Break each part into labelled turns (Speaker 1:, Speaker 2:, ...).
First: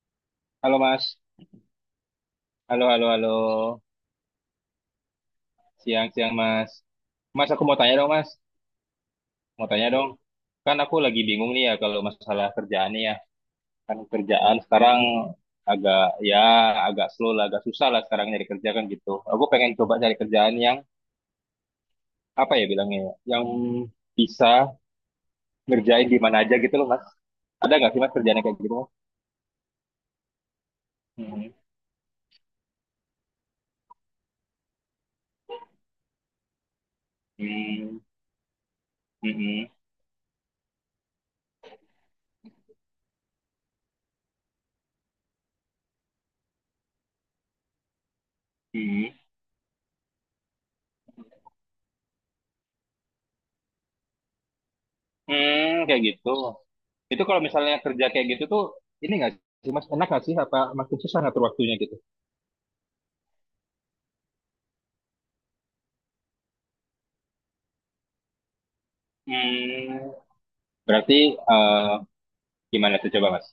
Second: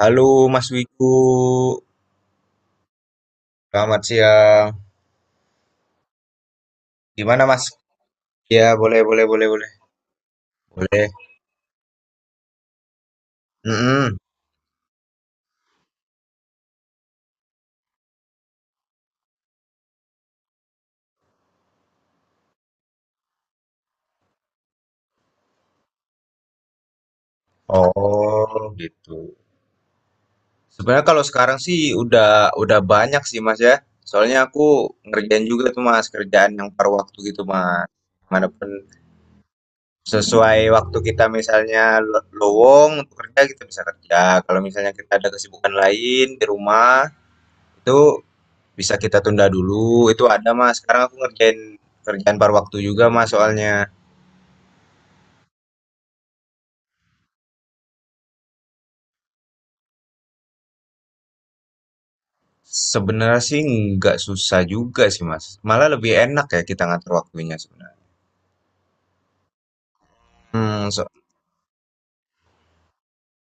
Speaker 1: Halo Mas
Speaker 2: Halo
Speaker 1: Wiku,
Speaker 2: Mas, halo halo halo,
Speaker 1: selamat siang.
Speaker 2: siang siang Mas.
Speaker 1: Gimana
Speaker 2: Mas aku
Speaker 1: Mas?
Speaker 2: mau tanya dong Mas,
Speaker 1: Ya boleh boleh boleh
Speaker 2: mau
Speaker 1: boleh
Speaker 2: tanya dong. Kan aku
Speaker 1: boleh.
Speaker 2: lagi bingung nih ya kalau masalah kerjaan nih ya. Kan
Speaker 1: Mm-mm.
Speaker 2: kerjaan sekarang agak ya agak slow lah, agak susah lah sekarang nyari kerja kan gitu. Aku pengen coba cari kerjaan yang apa ya bilangnya, ya, yang bisa ngerjain di mana aja gitu loh Mas. Ada nggak sih Mas kerjaan yang kayak
Speaker 1: Oh
Speaker 2: gitu? Mas?
Speaker 1: gitu. Sebenarnya kalau
Speaker 2: Hmm,
Speaker 1: sekarang sih udah banyak sih Mas ya. Soalnya aku ngerjain juga tuh Mas kerjaan yang paruh waktu gitu Mas.
Speaker 2: hmm,
Speaker 1: Manapun
Speaker 2: hmm,
Speaker 1: sesuai waktu kita misalnya lowong untuk kerja kita bisa kerja. Kalau misalnya kita ada kesibukan lain di rumah itu bisa
Speaker 2: hmm,
Speaker 1: kita tunda dulu, itu ada, Mas. Sekarang aku ngerjain kerjaan par waktu juga, Mas, soalnya.
Speaker 2: hmm, kayak gitu. Itu kalau misalnya kerja kayak gitu tuh, ini nggak sih mas, enak nggak sih? Apa makin susah ngatur waktunya gitu?
Speaker 1: Sebenarnya sih nggak susah juga sih, Mas. Malah lebih enak ya kita ngatur waktunya sebenarnya.
Speaker 2: Hmm,
Speaker 1: Hmm,
Speaker 2: berarti eh, gimana tuh coba mas?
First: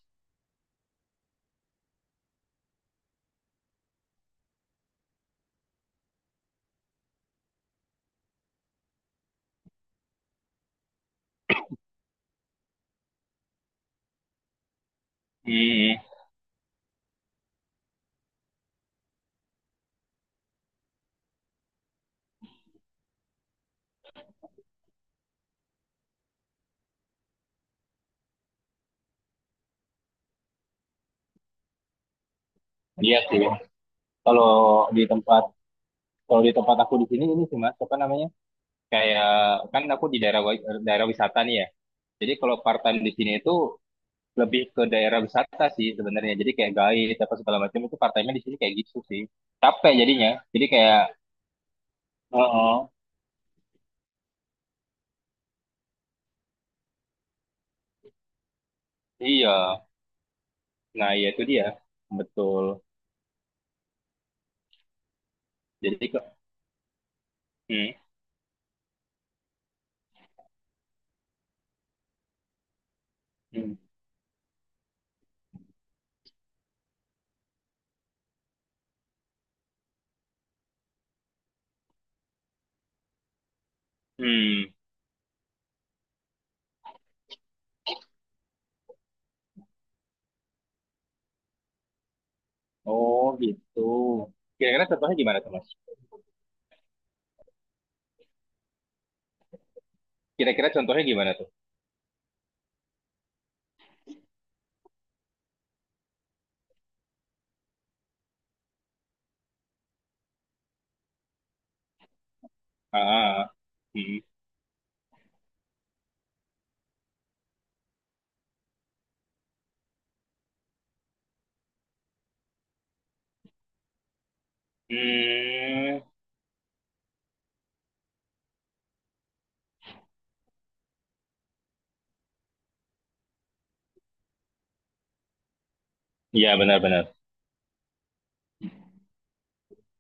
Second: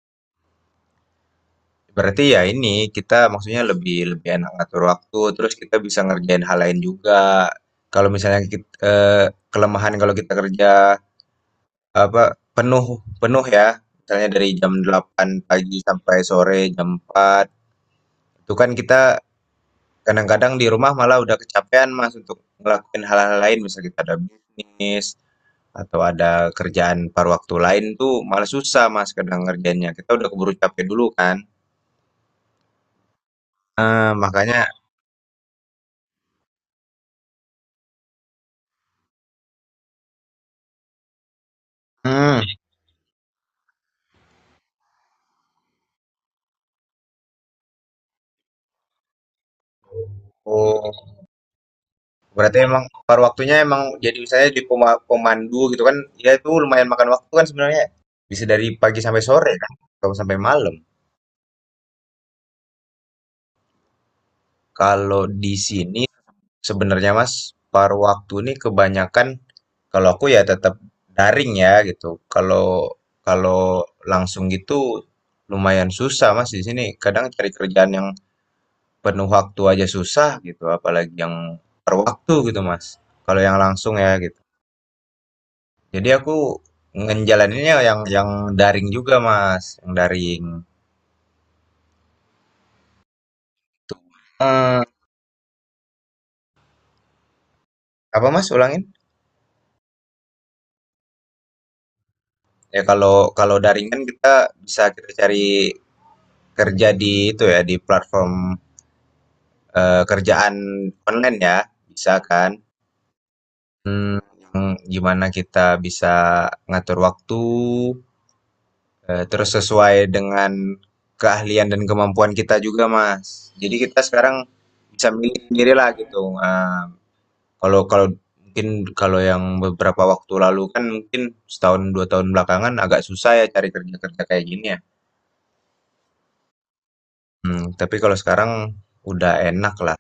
Speaker 1: berarti ya ini kita maksudnya lebih lebih enak ngatur waktu, terus kita bisa ngerjain hal lain juga. Kalau misalnya kita, kelemahan kalau kita kerja apa penuh penuh ya, misalnya dari jam 8 pagi
Speaker 2: Hmm,
Speaker 1: sampai sore jam 4 itu kan kita kadang-kadang di rumah malah udah kecapean, Mas, untuk ngelakuin hal-hal lain. Misalnya kita ada bisnis atau ada kerjaan paruh waktu lain tuh malah susah, Mas, kadang ngerjainnya. Kita udah keburu capek dulu kan.
Speaker 2: iya sih. Kalau
Speaker 1: Makanya
Speaker 2: di tempat kalau di tempat aku di sini ini sih mas, apa namanya? Kayak kan aku di daerah wisata nih ya. Jadi
Speaker 1: mhm,
Speaker 2: kalau part-time di sini itu lebih ke daerah wisata sih sebenarnya. Jadi kayak guide apa segala macam itu part-time-nya di sini kayak gitu sih. Capek jadinya. Jadi kayak,
Speaker 1: oh, berarti emang
Speaker 2: oh,
Speaker 1: paruh waktunya emang jadi misalnya di pemandu gitu kan, ya itu lumayan makan waktu kan sebenarnya. Bisa dari pagi sampai sore
Speaker 2: iya.
Speaker 1: kan, atau sampai malam.
Speaker 2: Nah, ya itu dia. Betul.
Speaker 1: Kalau di sini
Speaker 2: Jadi kok
Speaker 1: sebenarnya Mas,
Speaker 2: hmm,
Speaker 1: paruh waktu ini kebanyakan kalau aku ya tetap daring ya gitu. Kalau
Speaker 2: hmm,
Speaker 1: kalau langsung gitu lumayan susah Mas di sini. Kadang cari kerjaan yang penuh waktu aja susah gitu, apalagi yang paruh waktu gitu Mas. Kalau yang langsung ya gitu.
Speaker 2: hmm.
Speaker 1: Jadi aku ngejalaninnya yang daring juga Mas, yang daring.
Speaker 2: Oh, gitu.
Speaker 1: Tuh. Eh,
Speaker 2: Kira-kira contohnya gimana tuh, Mas?
Speaker 1: apa Mas ulangin?
Speaker 2: Kira-kira contohnya gimana tuh?
Speaker 1: Ya kalau kalau daring kan kita bisa kita cari kerja di itu ya di platform kerjaan online ya, bisa kan?
Speaker 2: Ah, ah, ah.
Speaker 1: Hmm,
Speaker 2: Hmm.
Speaker 1: yang gimana kita bisa ngatur waktu, terus sesuai dengan keahlian dan kemampuan kita juga, Mas. Jadi kita sekarang bisa milih sendiri lah
Speaker 2: Hmm.
Speaker 1: gitu, kalau kalau mungkin kalau yang beberapa waktu lalu kan mungkin setahun, 2 tahun belakangan agak susah ya cari kerja-kerja kayak gini ya.
Speaker 2: Ya, benar-benar.
Speaker 1: Mmm, tapi kalau sekarang udah enak lah.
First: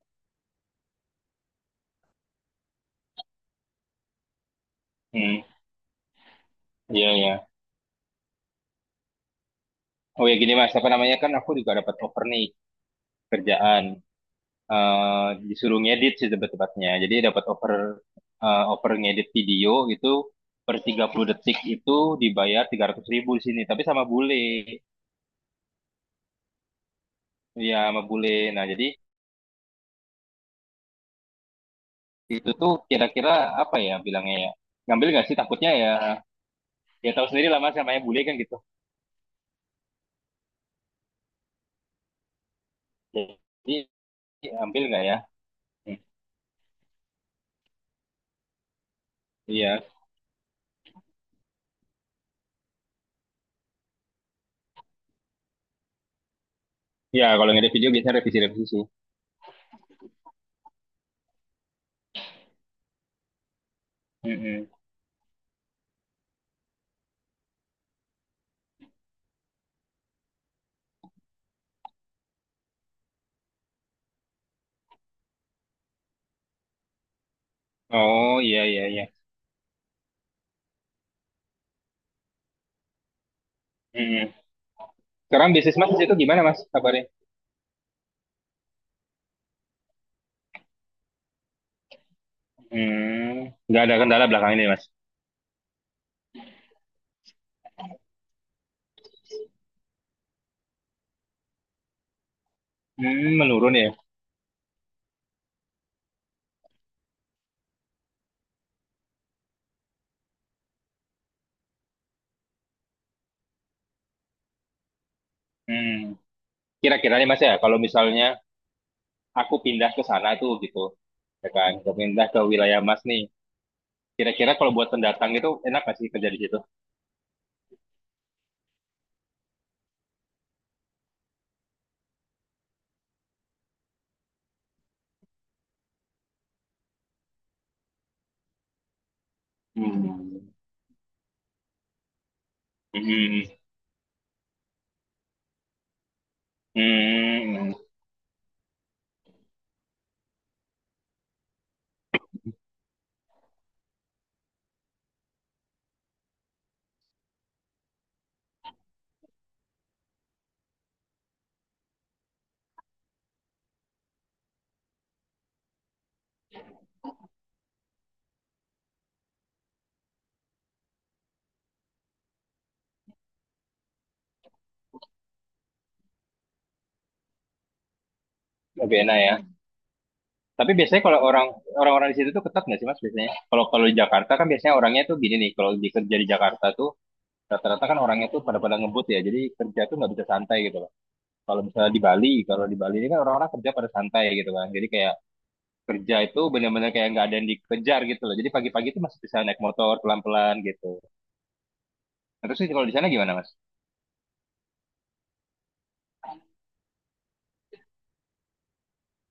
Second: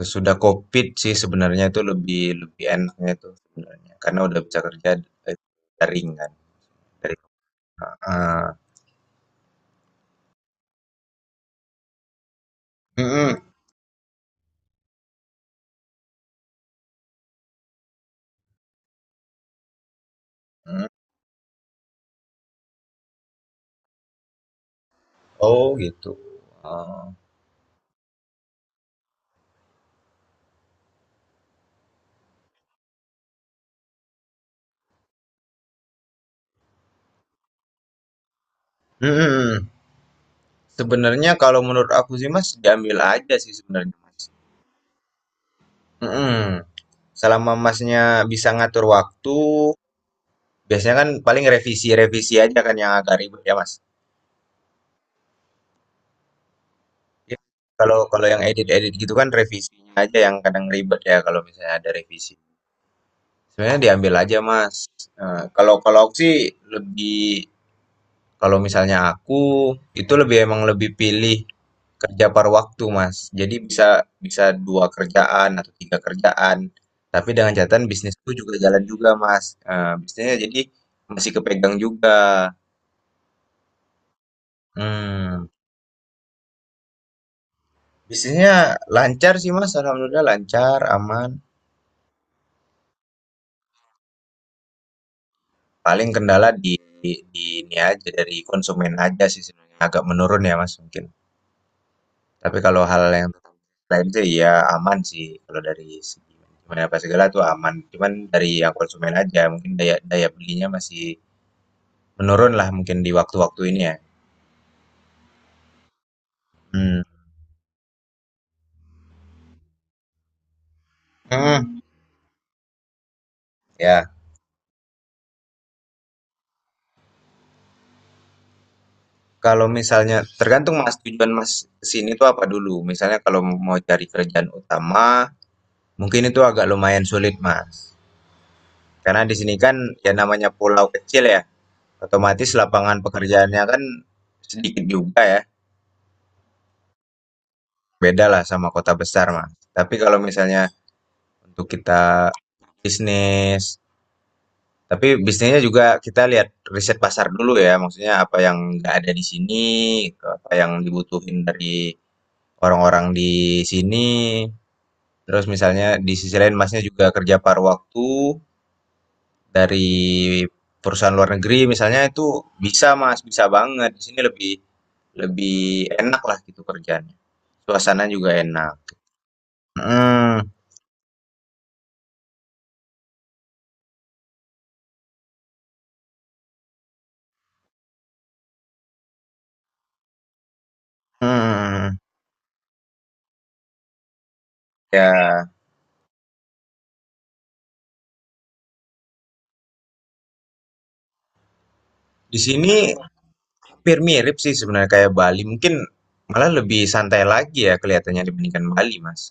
Speaker 1: Sesudah Covid sih sebenarnya itu lebih lebih enaknya tuh sebenarnya, karena udah bisa kerja dari
Speaker 2: Hmm.
Speaker 1: daring kan,
Speaker 2: Iya,
Speaker 1: dari
Speaker 2: ya.
Speaker 1: heeh,
Speaker 2: Oh ya gini, Mas, apa namanya kan aku juga dapat offer nih
Speaker 1: mhm
Speaker 2: kerjaan. Eh disuruh ngedit sih tebet-tebetnya. Jadi dapat offer offer ngedit video gitu per
Speaker 1: mhm.
Speaker 2: 30 detik itu dibayar 300 ribu di sini, tapi sama bule.
Speaker 1: Oh gitu, oh,
Speaker 2: Iya, sama bule. Nah, jadi itu tuh kira-kira apa ya bilangnya ya ngambil nggak sih takutnya ya ya tahu sendiri lah mas namanya bule kan gitu
Speaker 1: mhm. Sebenarnya kalau menurut aku sih Mas, diambil aja sih
Speaker 2: jadi
Speaker 1: sebenarnya Mas,
Speaker 2: ambil nggak ya. Hmm,
Speaker 1: mhm. Selama Masnya bisa ngatur waktu,
Speaker 2: iya
Speaker 1: biasanya kan paling revisi-revisi aja kan yang agak ribet ya Mas?
Speaker 2: iya
Speaker 1: Iya,
Speaker 2: kalau ngedit video
Speaker 1: kalau
Speaker 2: biasanya
Speaker 1: kalau yang
Speaker 2: revisi-revisi sih.
Speaker 1: edit-edit gitu kan revisinya aja yang kadang ribet ya kalau misalnya ada revisi. Sebenarnya diambil aja,
Speaker 2: Mm-mm.
Speaker 1: Mas. Kalau kalau aku sih lebih kalau misalnya aku itu lebih emang lebih pilih kerja par waktu, Mas. Jadi bisa bisa dua kerjaan atau tiga kerjaan. Tapi dengan catatan bisnisku
Speaker 2: Oh
Speaker 1: juga
Speaker 2: iya iya
Speaker 1: jalan
Speaker 2: iya.
Speaker 1: juga, Mas. Bisnisnya jadi masih kepegang juga.
Speaker 2: Mm-mm.
Speaker 1: Mmm,
Speaker 2: Sekarang bisnis mas di situ gimana mas kabarnya.
Speaker 1: bisnisnya lancar sih, Mas, alhamdulillah lancar, aman.
Speaker 2: Hmm, nggak ada kendala belakang ini mas.
Speaker 1: Paling kendala di di ini aja, dari konsumen aja sih sebenarnya, agak menurun ya, Mas, mungkin. Tapi kalau hal yang
Speaker 2: Hmm, menurun ya.
Speaker 1: lain itu ya aman sih kalau dari segi manajemen apa segala tuh aman. Cuman dari yang konsumen aja mungkin daya daya belinya masih menurun lah mungkin di waktu-waktu ini ya.
Speaker 2: Hmm,
Speaker 1: Hmm.
Speaker 2: kira-kira nih mas ya kalau misalnya aku pindah ke sana tuh gitu, ya kan,
Speaker 1: Hmm.
Speaker 2: pindah ke wilayah mas nih,
Speaker 1: Ya.
Speaker 2: kira-kira kalau buat pendatang itu enak nggak sih kerja di situ.
Speaker 1: Kalau misalnya tergantung Mas tujuan Mas kesini tuh apa dulu. Misalnya kalau mau cari kerjaan utama mungkin itu agak lumayan sulit Mas. Karena di sini kan
Speaker 2: Hmm.
Speaker 1: ya namanya pulau kecil ya. Otomatis lapangan
Speaker 2: Mhm,
Speaker 1: pekerjaannya kan sedikit juga ya.
Speaker 2: hmm,
Speaker 1: Beda lah sama kota besar mah. Tapi kalau misalnya untuk kita bisnis, tapi bisnisnya juga kita lihat riset pasar dulu ya, maksudnya apa yang nggak ada di sini, apa yang dibutuhin dari orang-orang di sini. Terus misalnya di sisi lain Masnya juga kerja paruh waktu dari perusahaan luar negeri misalnya itu bisa Mas, bisa banget. Di sini lebih lebih enak lah gitu kerjanya. Suasana juga enak.
Speaker 2: lebih enak ya.
Speaker 1: Mhm,
Speaker 2: Tapi biasanya kalau orang-orang di situ tuh ketat nggak sih Mas biasanya? Kalau kalau di Jakarta kan biasanya orangnya tuh gini nih, kalau di kerja di Jakarta tuh rata-rata kan orangnya tuh pada-pada ngebut ya, jadi kerja tuh nggak bisa santai gitu loh. Kalau misalnya
Speaker 1: mhm.
Speaker 2: di Bali, kalau di Bali ini kan orang-orang kerja pada santai gitu kan, jadi kayak
Speaker 1: Ya,
Speaker 2: kerja itu bener-bener kayak nggak ada yang dikejar gitu loh. Jadi pagi-pagi tuh masih bisa naik motor pelan-pelan gitu.
Speaker 1: di
Speaker 2: Nah, terus sih
Speaker 1: sini
Speaker 2: kalau di sana gimana Mas?
Speaker 1: hampir mirip sih sebenarnya kayak Bali. Mungkin malah lebih santai lagi ya kelihatannya dibandingkan Bali, Mas.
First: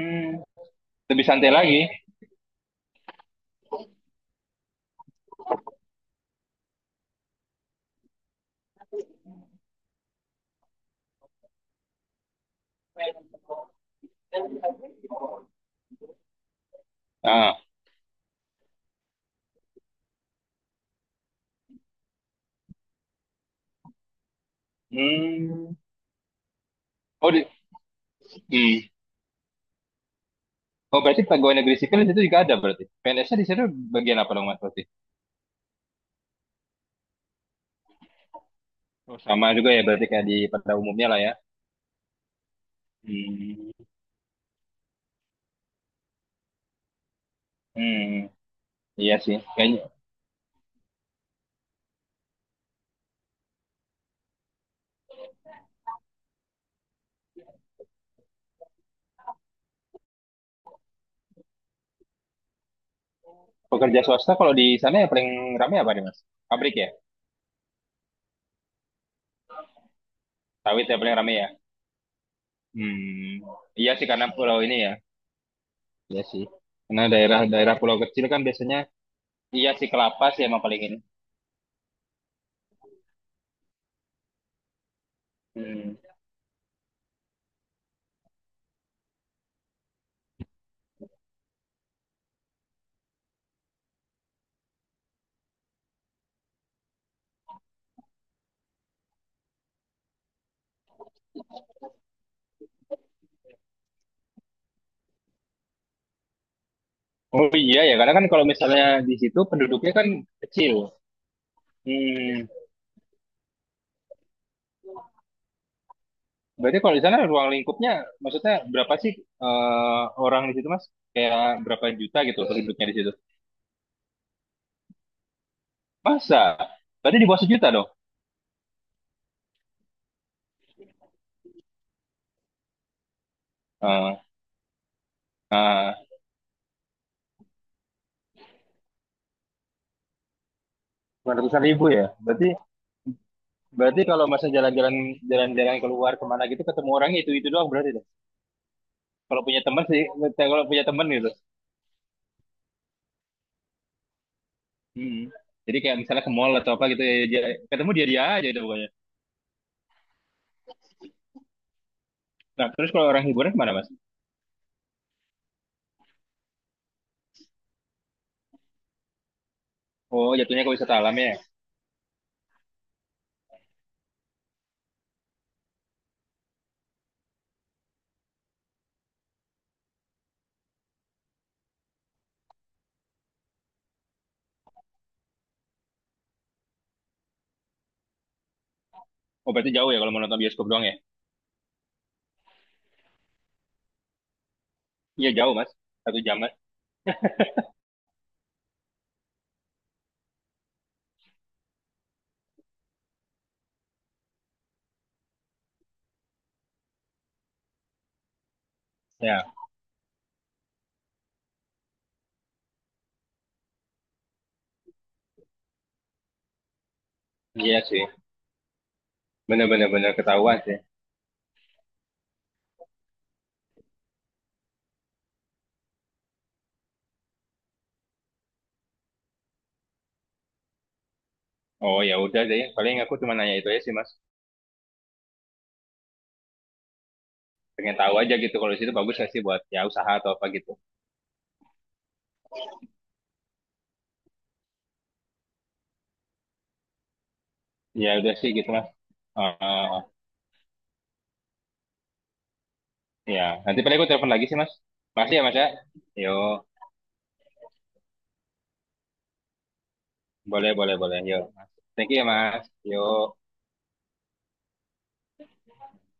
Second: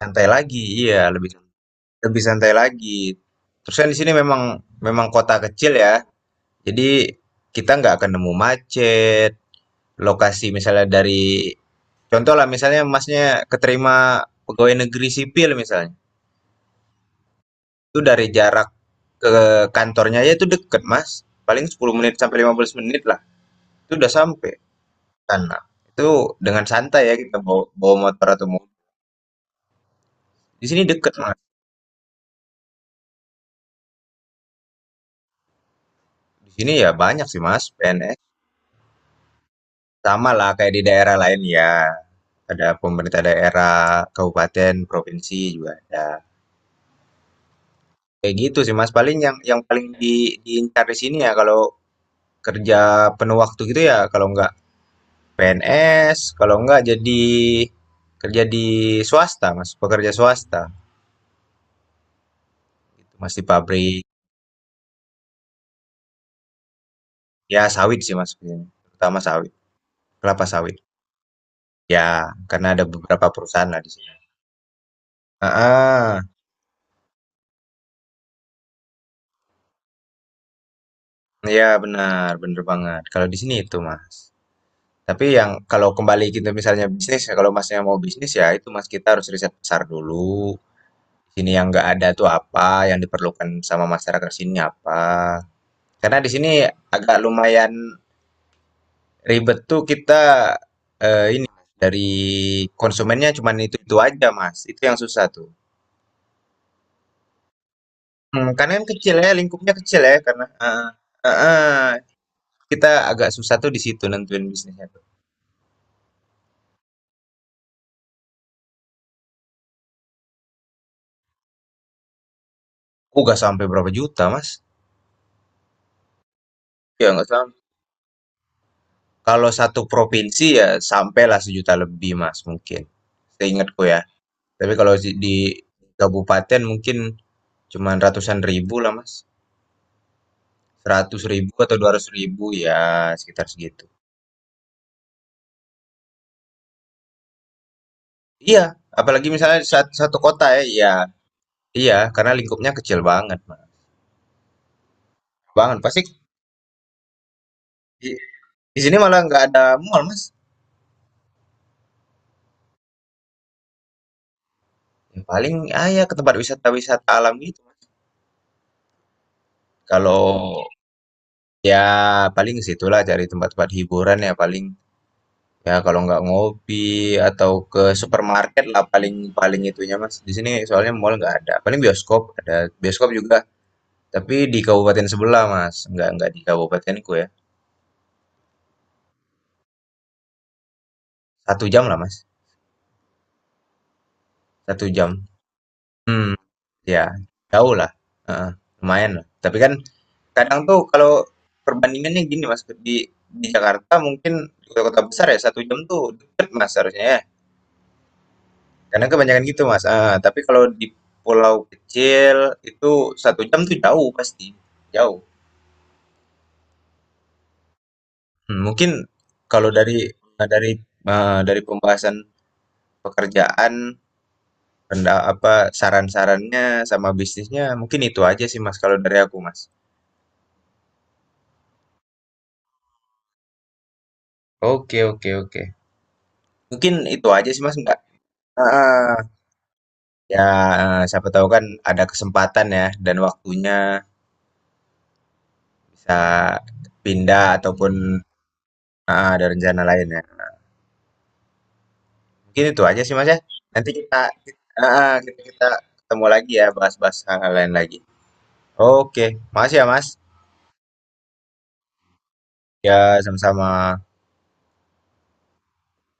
Speaker 1: Santai lagi, iya,
Speaker 2: lebih
Speaker 1: lebih
Speaker 2: santai lagi.
Speaker 1: lebih santai lagi. Terus kan di sini memang memang kota kecil ya. Jadi kita nggak akan nemu macet. Lokasi misalnya dari contoh lah misalnya Masnya keterima pegawai negeri sipil misalnya.
Speaker 2: Ah,
Speaker 1: Itu dari jarak ke kantornya aja itu deket, Mas. Paling 10 menit sampai 15 menit lah. Itu udah sampai. Tanah.
Speaker 2: hmm.
Speaker 1: Itu dengan santai ya
Speaker 2: Oh,
Speaker 1: kita
Speaker 2: di,
Speaker 1: bawa, bawa motor atau mobil.
Speaker 2: hmm.
Speaker 1: Di sini
Speaker 2: Oh,
Speaker 1: deket
Speaker 2: berarti
Speaker 1: Mas.
Speaker 2: pegawai negeri sipil itu juga ada berarti. PNS-nya di situ bagian apa dong Mas berarti?
Speaker 1: Di sini ya banyak sih Mas PNS.
Speaker 2: Oh, sama. Sama juga ya berarti kayak
Speaker 1: Sama
Speaker 2: di
Speaker 1: lah kayak
Speaker 2: pada
Speaker 1: di
Speaker 2: umumnya
Speaker 1: daerah
Speaker 2: lah ya.
Speaker 1: lain ya. Ada pemerintah
Speaker 2: Hmm.
Speaker 1: daerah, kabupaten, provinsi juga ada.
Speaker 2: Hmm.
Speaker 1: Kayak gitu sih Mas.
Speaker 2: Iya
Speaker 1: Paling yang
Speaker 2: sih.
Speaker 1: yang
Speaker 2: Kayaknya
Speaker 1: paling di, diincar di sini ya kalau kerja penuh waktu gitu ya kalau nggak PNS, kalau nggak jadi kerja di swasta Mas, pekerja swasta. Gitu, Mas di
Speaker 2: pekerja
Speaker 1: pabrik.
Speaker 2: swasta kalau di sana yang paling ramai apa nih Mas? Pabrik ya?
Speaker 1: Ya sawit sih Mas, terutama sawit, kelapa sawit.
Speaker 2: Sawit ya paling ramai ya?
Speaker 1: Ya, karena ada beberapa
Speaker 2: Hmm.
Speaker 1: perusahaan lah di
Speaker 2: Iya sih
Speaker 1: sini.
Speaker 2: karena pulau ini ya.
Speaker 1: Ah,
Speaker 2: Iya sih. Karena daerah-daerah pulau kecil kan biasanya iya sih kelapa sih emang paling ini.
Speaker 1: ya benar, bener banget. Kalau di sini itu, Mas. Tapi yang kalau
Speaker 2: Hmm.
Speaker 1: kembali gitu misalnya bisnis, ya kalau Masnya mau bisnis ya itu Mas kita harus riset pasar dulu. Di sini yang nggak ada tuh apa, yang diperlukan sama masyarakat sini apa. Karena di sini agak lumayan ribet tuh kita eh, dari konsumennya cuman itu-itu aja, Mas. Itu yang susah tuh.
Speaker 2: Oh iya ya, karena kan kalau
Speaker 1: Hmm, karena
Speaker 2: misalnya
Speaker 1: kan
Speaker 2: di
Speaker 1: kecil ya,
Speaker 2: situ
Speaker 1: lingkupnya
Speaker 2: penduduknya
Speaker 1: kecil
Speaker 2: kan
Speaker 1: ya karena
Speaker 2: kecil.
Speaker 1: heeh, heeh,
Speaker 2: Hmm.
Speaker 1: kita agak susah tuh di situ nentuin bisnisnya tuh.
Speaker 2: Berarti kalau di sana ruang lingkupnya, maksudnya berapa sih orang di situ, Mas? Kayak berapa juta gitu penduduknya di situ?
Speaker 1: Oh, nggak sampai berapa juta, Mas.
Speaker 2: Masa?
Speaker 1: Ya
Speaker 2: Berarti di
Speaker 1: nggak
Speaker 2: bawah
Speaker 1: sam
Speaker 2: sejuta dong.
Speaker 1: kalau satu provinsi ya sampailah sejuta lebih, Mas, mungkin. Seingatku ya.
Speaker 2: Eh,
Speaker 1: Tapi kalau di
Speaker 2: eh,
Speaker 1: kabupaten mungkin cuman ratusan ribu lah, Mas. Seratus
Speaker 2: cuma
Speaker 1: ribu
Speaker 2: ratusan
Speaker 1: atau
Speaker 2: ribu
Speaker 1: dua
Speaker 2: ya.
Speaker 1: ratus ribu
Speaker 2: Berarti
Speaker 1: ya sekitar segitu.
Speaker 2: berarti kalau masa jalan-jalan keluar kemana gitu ketemu orangnya itu doang berarti dong.
Speaker 1: Iya, apalagi
Speaker 2: Kalau
Speaker 1: misalnya
Speaker 2: punya teman sih,
Speaker 1: satu kota ya,
Speaker 2: kalau punya
Speaker 1: iya.
Speaker 2: teman gitu.
Speaker 1: Iya, karena lingkupnya kecil banget, Mas.
Speaker 2: Hmm. Jadi
Speaker 1: Banget.
Speaker 2: kayak
Speaker 1: Pasti
Speaker 2: misalnya ke mall atau apa gitu ya, dia, ketemu dia
Speaker 1: di,
Speaker 2: dia aja itu
Speaker 1: di
Speaker 2: pokoknya.
Speaker 1: sini malah nggak ada mall, Mas.
Speaker 2: Nah, terus kalau orang hiburan kemana, Mas?
Speaker 1: Yang paling ah ya ke tempat wisata-wisata alam gitu, Mas.
Speaker 2: Oh,
Speaker 1: Kalau
Speaker 2: jatuhnya ke wisata alam ya.
Speaker 1: ya, paling situlah cari tempat-tempat hiburan ya paling. Ya kalau nggak ngopi atau ke supermarket lah paling paling itunya Mas. Di sini soalnya mall nggak ada. Paling bioskop ada bioskop juga, tapi di kabupaten sebelah Mas. Nggak di kabupatenku ya.
Speaker 2: Oh, berarti jauh ya kalau mau nonton bioskop doang ya?
Speaker 1: Satu jam lah Mas. Satu jam.
Speaker 2: Iya, jauh, Mas. Satu
Speaker 1: Hmm,
Speaker 2: jam, Mas.
Speaker 1: ya jauh lah. Heeh, lumayan lah. Tapi kan kadang tuh kalau perbandingannya gini Mas di Jakarta mungkin di kota-kota besar ya satu jam tuh deket Mas harusnya ya. Karena kebanyakan
Speaker 2: Ya.
Speaker 1: gitu, Mas, ah tapi kalau di pulau kecil itu satu jam tuh jauh pasti, jauh.
Speaker 2: Iya sih,
Speaker 1: Mmm, mungkin kalau dari,
Speaker 2: bener-bener
Speaker 1: ah,
Speaker 2: ketahuan
Speaker 1: dari,
Speaker 2: sih.
Speaker 1: dari pembahasan pekerjaan, renda apa, saran-sarannya sama bisnisnya mungkin itu aja sih, Mas, kalau dari aku, Mas.
Speaker 2: Oh ya udah deh, paling aku cuma nanya itu aja sih mas.
Speaker 1: Oke oke oke. Mungkin itu aja sih, Mas,
Speaker 2: Pengen
Speaker 1: nggak
Speaker 2: tahu aja gitu kalau di situ bagus
Speaker 1: ah
Speaker 2: gak sih buat ya usaha atau
Speaker 1: ya,
Speaker 2: apa gitu.
Speaker 1: siapa tahu kan ada kesempatan ya dan waktunya bisa pindah ataupun
Speaker 2: Ya udah sih gitu mas.
Speaker 1: heeh,
Speaker 2: Oh
Speaker 1: ada rencana
Speaker 2: oh, oh.
Speaker 1: lain ya. Mungkin itu aja sih Mas ya.
Speaker 2: Ya nanti
Speaker 1: Nanti
Speaker 2: paling aku
Speaker 1: kita
Speaker 2: telepon lagi sih mas.
Speaker 1: ah,
Speaker 2: Masih ya mas
Speaker 1: kita
Speaker 2: ya.
Speaker 1: ketemu
Speaker 2: Yo,
Speaker 1: lagi ya bahas-bahas hal lain lagi. Oke, makasih ya Mas.
Speaker 2: boleh boleh boleh. Yo, mas. Thank you ya mas.
Speaker 1: Ya,
Speaker 2: Yo.
Speaker 1: sama-sama.